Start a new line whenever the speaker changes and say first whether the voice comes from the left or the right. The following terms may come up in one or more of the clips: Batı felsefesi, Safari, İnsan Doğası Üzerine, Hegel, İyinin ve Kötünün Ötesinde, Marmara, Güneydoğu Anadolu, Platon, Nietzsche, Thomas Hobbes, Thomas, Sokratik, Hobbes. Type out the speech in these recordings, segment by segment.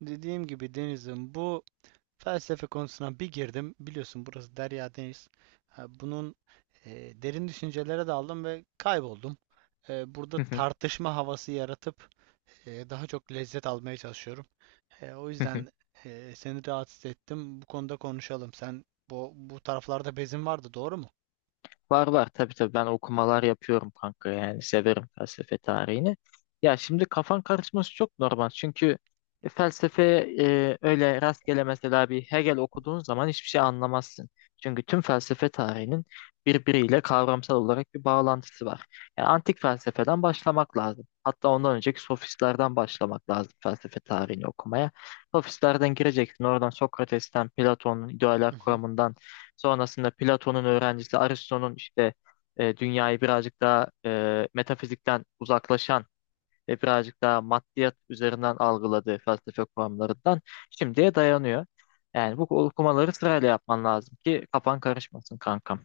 right: Dediğim gibi Deniz'im bu felsefe konusuna bir girdim. Biliyorsun burası Derya Deniz. Ha, bunun derin düşüncelere daldım ve kayboldum. Burada
left: Hı hı,
right: tartışma havası yaratıp daha çok lezzet almaya çalışıyorum. O
left: hı hı.
right: yüzden seni rahatsız ettim. Bu konuda konuşalım. Sen bu taraflarda bezin vardı, doğru mu?
left: Var tabii ben okumalar yapıyorum kanka, yani severim felsefe tarihini. Ya şimdi kafan karışması çok normal, çünkü felsefe öyle rastgele, mesela bir Hegel okuduğun zaman hiçbir şey anlamazsın. Çünkü tüm felsefe tarihinin birbiriyle kavramsal olarak bir bağlantısı var. Yani antik felsefeden başlamak lazım. Hatta ondan önceki sofistlerden başlamak lazım felsefe tarihini okumaya. Sofistlerden gireceksin, oradan Sokrates'ten, Platon'un idealer
right: Hı hı.
left: kuramından. Sonrasında Platon'un öğrencisi Aristo'nun işte dünyayı birazcık daha metafizikten uzaklaşan ve birazcık daha maddiyat üzerinden algıladığı felsefe kuramlarından şimdiye dayanıyor. Yani bu okumaları sırayla yapman lazım ki kafan karışmasın kankam.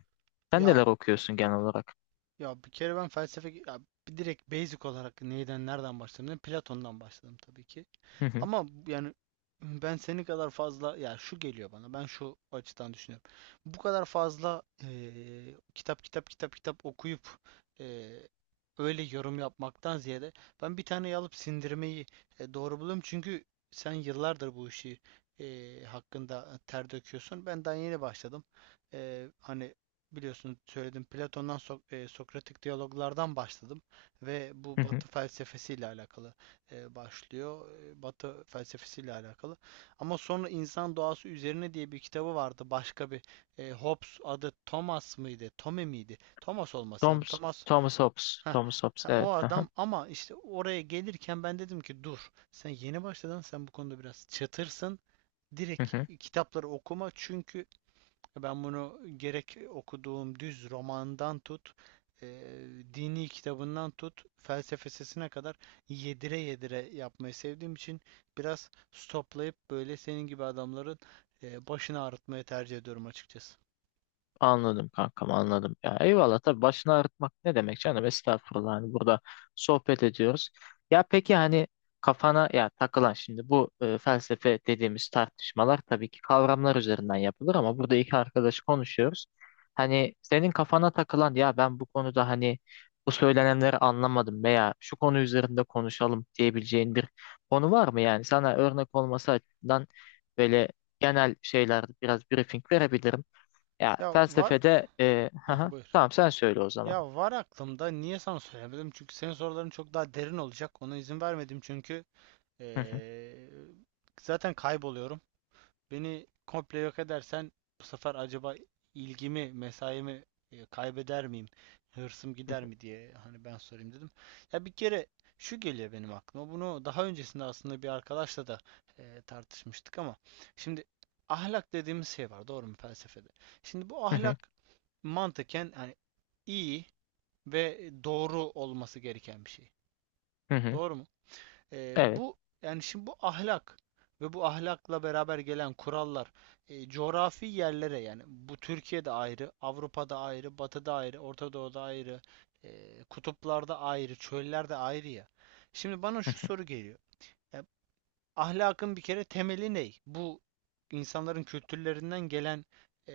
left: Sen
right: Ya
left: neler okuyorsun genel olarak?
right: Ya bir kere ben felsefe ya bir direkt basic olarak neyden nereden başladım? Platon'dan başladım tabii ki.
left: Hı hı,
right: Ama yani ben senin kadar fazla ya şu geliyor bana. Ben şu açıdan düşünüyorum. Bu kadar fazla kitap kitap kitap kitap okuyup eee, öyle yorum yapmaktan ziyade ben bir tane alıp sindirmeyi doğru buluyorum. Çünkü sen yıllardır bu işi hakkında ter döküyorsun. Ben daha yeni başladım. Hani biliyorsunuz söyledim Platon'dan Sokratik diyaloglardan başladım ve bu
left: hı hı.
right: Batı felsefesiyle alakalı başlıyor. E, Batı felsefesiyle alakalı. Ama sonra İnsan Doğası Üzerine diye bir kitabı vardı. Başka bir Hobbes adı Thomas mıydı? Tome miydi? Thomas olması lazım.
left: Thomas,
right: Thomas.
left: Thomas Hobbes,
right: Heh,
left: Thomas Hobbes,
right: ha, o
left: evet. Hı hı,
right: adam ama işte oraya gelirken ben dedim ki dur sen yeni başladın sen bu konuda biraz çatırsın.
left: hı
right: Direkt
left: hı.
right: kitapları okuma çünkü ben bunu gerek okuduğum düz romandan tut, e, dini kitabından tut, felsefesine kadar yedire yedire yapmayı sevdiğim için biraz stoplayıp böyle senin gibi adamların başını ağrıtmayı tercih ediyorum açıkçası.
left: Anladım kankam, anladım. Ya eyvallah, tabii, başını ağrıtmak ne demek canım, estağfurullah, hani burada sohbet ediyoruz. Ya peki, hani kafana ya takılan, şimdi bu felsefe dediğimiz tartışmalar tabii ki kavramlar üzerinden yapılır, ama burada iki arkadaş konuşuyoruz. Hani senin kafana takılan, ya ben bu konuda hani bu söylenenleri anlamadım veya şu konu üzerinde konuşalım diyebileceğin bir konu var mı, yani sana örnek olması açısından böyle genel şeylerde biraz briefing verebilirim. Ya
right: Ya var.
left: felsefede hı
right: Heh,
left: hı,
right: buyur.
left: tamam, sen söyle o zaman.
right: Ya var aklımda. Niye sana söylemedim? Çünkü senin soruların çok daha derin olacak. Ona izin vermedim çünkü
left: Hı hı,
right: e, zaten kayboluyorum. Beni komple yok edersen bu sefer acaba ilgimi, mesaimi kaybeder miyim? Hırsım
left: hı
right: gider
left: hı,
right: mi diye hani ben sorayım dedim. Ya bir kere şu geliyor benim aklıma. Bunu daha öncesinde aslında bir arkadaşla da tartışmıştık ama şimdi ahlak dediğimiz şey var, doğru mu felsefede? Şimdi bu
left: hı hı,
right: ahlak mantıken hani iyi ve doğru olması gereken bir şey.
left: hı hı.
right: Doğru mu?
left: Evet.
right: Bu yani şimdi bu ahlak ve bu ahlakla beraber gelen kurallar coğrafi yerlere yani bu Türkiye'de ayrı, Avrupa'da ayrı, Batı'da ayrı, Orta Doğu'da ayrı, kutuplarda ayrı, çöllerde ayrı ya. Şimdi bana
left: Hı
right: şu
left: hı,
right: soru geliyor. E, Ahlakın bir kere temeli ne? Bu insanların kültürlerinden gelen e,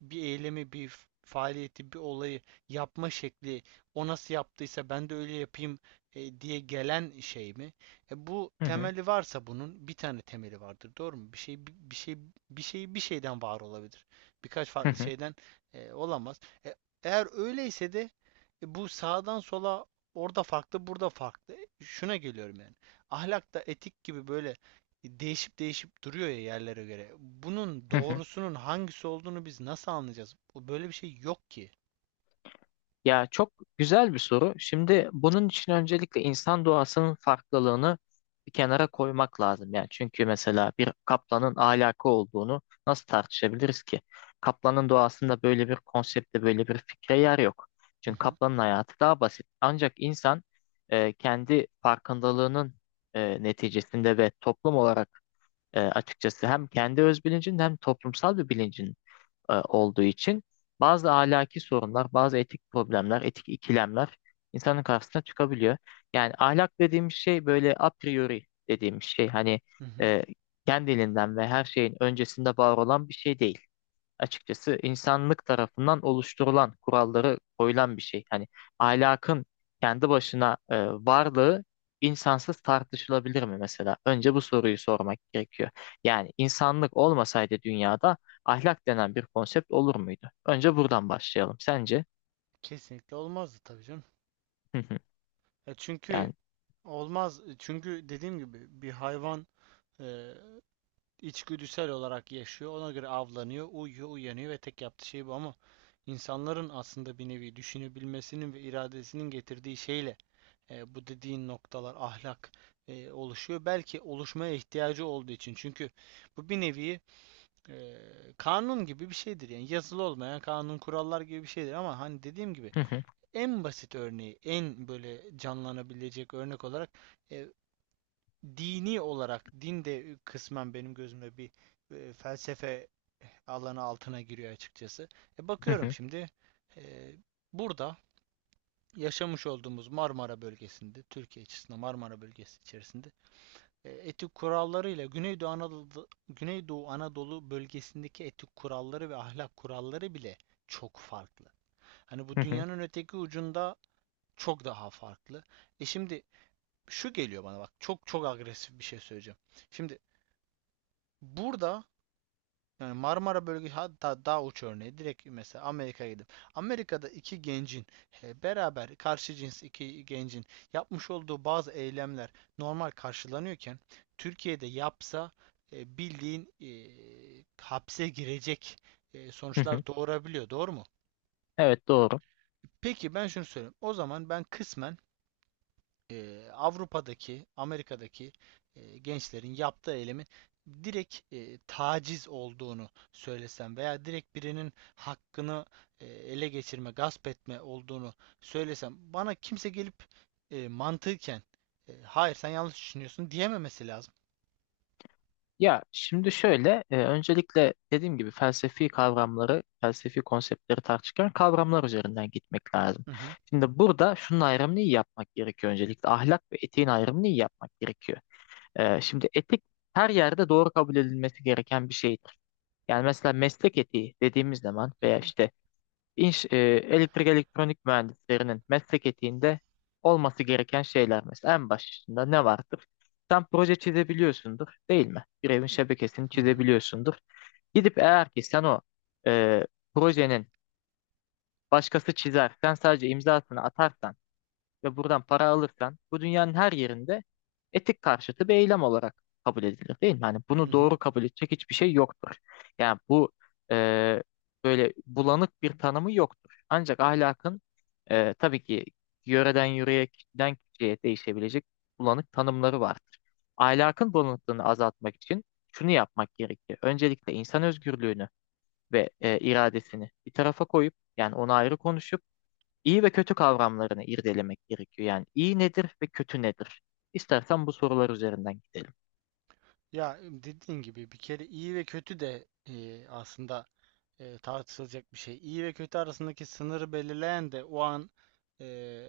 right: bir eylemi, bir faaliyeti, bir olayı yapma şekli, o nasıl yaptıysa ben de öyle yapayım diye gelen şey mi? Bu
left: hı hı,
right: temeli varsa bunun bir tane temeli vardır, doğru mu? Bir şey bir şeyden var olabilir. Birkaç
left: hı
right: farklı
left: hı,
right: şeyden olamaz. E, Eğer öyleyse de bu sağdan sola orada farklı, burada farklı. E, şuna geliyorum yani ahlakta etik gibi böyle değişip değişip duruyor ya yerlere göre. Bunun
left: hı hı.
right: doğrusunun hangisi olduğunu biz nasıl anlayacağız? Bu böyle bir şey yok ki.
left: Ya çok güzel bir soru. Şimdi bunun için öncelikle insan doğasının farklılığını bir kenara koymak lazım. Yani çünkü mesela bir kaplanın ahlakı olduğunu nasıl tartışabiliriz ki? Kaplanın doğasında böyle bir konsepte, böyle bir fikre yer yok.
right: Hı
left: Çünkü
right: hı.
left: kaplanın hayatı daha basit. Ancak insan kendi farkındalığının neticesinde ve toplum olarak açıkçası hem kendi öz bilincin hem toplumsal bir bilincin olduğu için bazı ahlaki sorunlar, bazı etik problemler, etik ikilemler insanın karşısına çıkabiliyor. Yani ahlak dediğimiz şey böyle a priori dediğimiz şey, hani
right: Hı hı.
left: e, kendiliğinden ve her şeyin öncesinde var olan bir şey değil, açıkçası insanlık tarafından oluşturulan kuralları koyulan bir şey. Hani ahlakın kendi başına varlığı insansız tartışılabilir mi mesela? Önce bu soruyu sormak gerekiyor. Yani insanlık olmasaydı dünyada ahlak denen bir konsept olur muydu? Önce buradan başlayalım. Sence?
right: Kesinlikle olmazdı tabii canım.
left: Hı hı.
right: Ya çünkü
left: Yani
right: olmaz. Çünkü dediğim gibi bir hayvan e, içgüdüsel olarak yaşıyor. Ona göre avlanıyor, uyuyor, uyanıyor ve tek yaptığı şey bu ama insanların aslında bir nevi düşünebilmesinin ve iradesinin getirdiği şeyle bu dediğin noktalar ahlak oluşuyor. Belki oluşmaya ihtiyacı olduğu için. Çünkü bu bir nevi e, kanun gibi bir şeydir. Yani yazılı olmayan kanun kurallar gibi bir şeydir. Ama hani dediğim gibi
left: hı hı,
right: en basit örneği, en böyle canlanabilecek örnek olarak e, dini olarak din de kısmen benim gözümde bir felsefe alanı altına giriyor açıkçası. E,
left: hı
right: bakıyorum
left: hı,
right: şimdi e, burada yaşamış olduğumuz Marmara bölgesinde, Türkiye açısından Marmara bölgesi içerisinde etik kurallarıyla Güneydoğu Anadolu, Güneydoğu Anadolu bölgesindeki etik kuralları ve ahlak kuralları bile çok farklı. Hani bu
left: hı hı,
right: dünyanın öteki ucunda çok daha farklı. E şimdi şu geliyor bana bak çok çok agresif bir şey söyleyeceğim. Şimdi burada yani Marmara bölgesi hatta daha uç örneği direkt mesela Amerika'ya gidip Amerika'da iki gencin beraber karşı cins iki gencin yapmış olduğu bazı eylemler normal karşılanıyorken Türkiye'de yapsa e, bildiğin e, hapse girecek
left: hı hı.
right: sonuçlar doğurabiliyor. Doğru mu?
left: Evet, doğru.
right: Peki ben şunu söyleyeyim. O zaman ben kısmen Avrupa'daki, Amerika'daki gençlerin yaptığı eylemin direkt taciz olduğunu söylesem veya direkt birinin hakkını ele geçirme, gasp etme olduğunu söylesem bana kimse gelip mantıken hayır sen yanlış düşünüyorsun diyememesi lazım.
left: Ya şimdi şöyle, öncelikle dediğim gibi felsefi kavramları, felsefi konseptleri tartışırken kavramlar üzerinden gitmek lazım.
right: Hı hı,
left: Şimdi burada şunun ayrımını iyi yapmak gerekiyor öncelikle. Ahlak ve etiğin ayrımını iyi yapmak gerekiyor. Şimdi etik her yerde doğru kabul edilmesi gereken bir şeydir. Yani mesela meslek etiği dediğimiz zaman
right: hı
left: veya
right: hı,
left: işte İnş, e, elektrik elektronik mühendislerinin meslek etiğinde olması gereken şeyler mesela en başında ne vardır? Sen proje çizebiliyorsundur değil mi? Bir evin şebekesini
right: hı hı,
left: çizebiliyorsundur. Gidip eğer ki sen o e, projenin başkası çizer, sen sadece imzasını atarsan ve buradan para alırsan bu dünyanın her yerinde etik karşıtı bir eylem olarak kabul edilir değil mi? Hani
right: hı
left: bunu
right: hı.
left: doğru kabul edecek hiçbir şey yoktur. Yani bu e, böyle bulanık bir tanımı yoktur. Ancak ahlakın tabii ki yöreden yöreye, kişiden kişiye değişebilecek bulanık tanımları vardır. Ahlakın bulanıklığını azaltmak için şunu yapmak gerekiyor. Öncelikle insan özgürlüğünü ve iradesini bir tarafa koyup, yani onu ayrı konuşup İyi ve kötü kavramlarını irdelemek gerekiyor. Yani iyi nedir ve kötü nedir? İstersen bu sorular üzerinden gidelim.
right: Ya dediğin gibi bir kere iyi ve kötü de aslında tartışılacak bir şey. İyi ve kötü arasındaki sınırı belirleyen de o an e,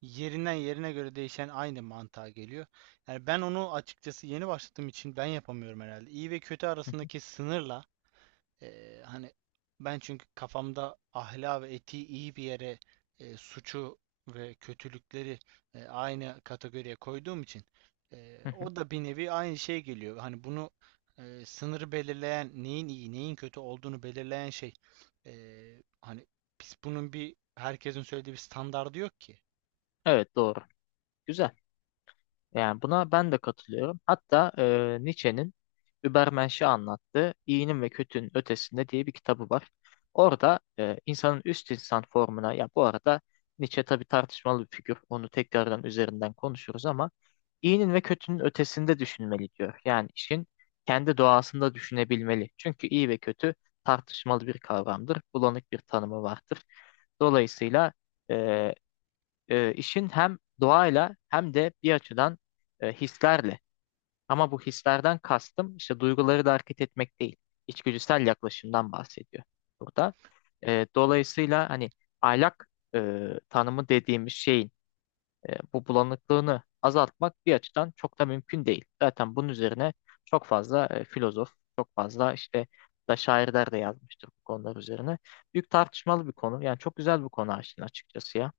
right: yerinden yerine göre değişen aynı mantığa geliyor. Yani ben onu açıkçası yeni başladığım için ben yapamıyorum herhalde. İyi ve kötü
left: Hı hı,
right: arasındaki sınırla hani ben çünkü kafamda ahlak ve etiği iyi bir yere suçu ve kötülükleri aynı kategoriye koyduğum için
left: hı hı.
right: o da bir nevi aynı şey geliyor. Hani bunu sınırı belirleyen neyin iyi neyin kötü olduğunu belirleyen şey e, hani biz bunun bir herkesin söylediği bir standardı yok ki.
left: Evet, doğru. Güzel. Yani buna ben de katılıyorum. Hatta Nietzsche'nin Übermensch'i anlattığı İyinin ve Kötünün Ötesinde diye bir kitabı var. Orada insanın üst insan formuna, ya bu arada Nietzsche tabii tartışmalı bir figür. Onu tekrardan üzerinden konuşuruz ama İyinin ve kötünün ötesinde düşünmeli diyor. Yani işin kendi doğasında düşünebilmeli. Çünkü iyi ve kötü tartışmalı bir kavramdır. Bulanık bir tanımı vardır. Dolayısıyla e, işin hem doğayla hem de bir açıdan hislerle. Ama bu hislerden kastım işte duyguları da hareket etmek değil. İçgüdüsel yaklaşımdan bahsediyor burada. Dolayısıyla hani ahlak e, tanımı dediğimiz şeyin bu bulanıklığını azaltmak bir açıdan çok da mümkün değil. Zaten bunun üzerine çok fazla filozof, çok fazla işte da şairler de yazmıştır bu konular üzerine. Büyük tartışmalı bir konu. Yani çok güzel bir konu Ayşin, açıkçası ya.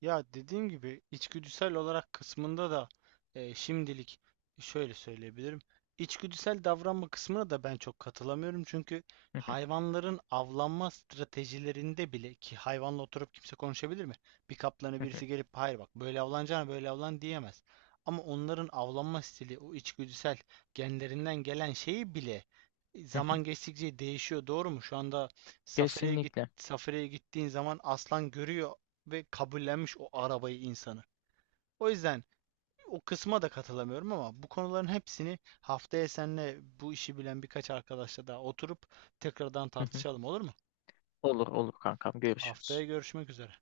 right: Ya dediğim gibi içgüdüsel olarak kısmında da şimdilik şöyle söyleyebilirim. İçgüdüsel davranma kısmına da ben çok katılamıyorum. Çünkü
left: Hı hı,
right: hayvanların avlanma stratejilerinde bile ki hayvanla oturup kimse konuşabilir mi? Bir kaplanı
left: hı hı,
right: birisi gelip hayır bak böyle avlanacağına böyle avlan diyemez. Ama onların avlanma stili o içgüdüsel genlerinden gelen şeyi bile
left: hı hı.
right: zaman geçtikçe değişiyor. Doğru mu? Şu anda safariye git
left: Kesinlikle.
right: Safari'ye gittiğin zaman aslan görüyor ve kabullenmiş o arabayı insanı. O yüzden o kısma da katılamıyorum ama bu konuların hepsini haftaya seninle bu işi bilen birkaç arkadaşla daha oturup tekrardan
left: Hı hı.
right: tartışalım olur mu?
left: Olur olur kankam,
right: Haftaya
left: görüşürüz.
right: görüşmek üzere.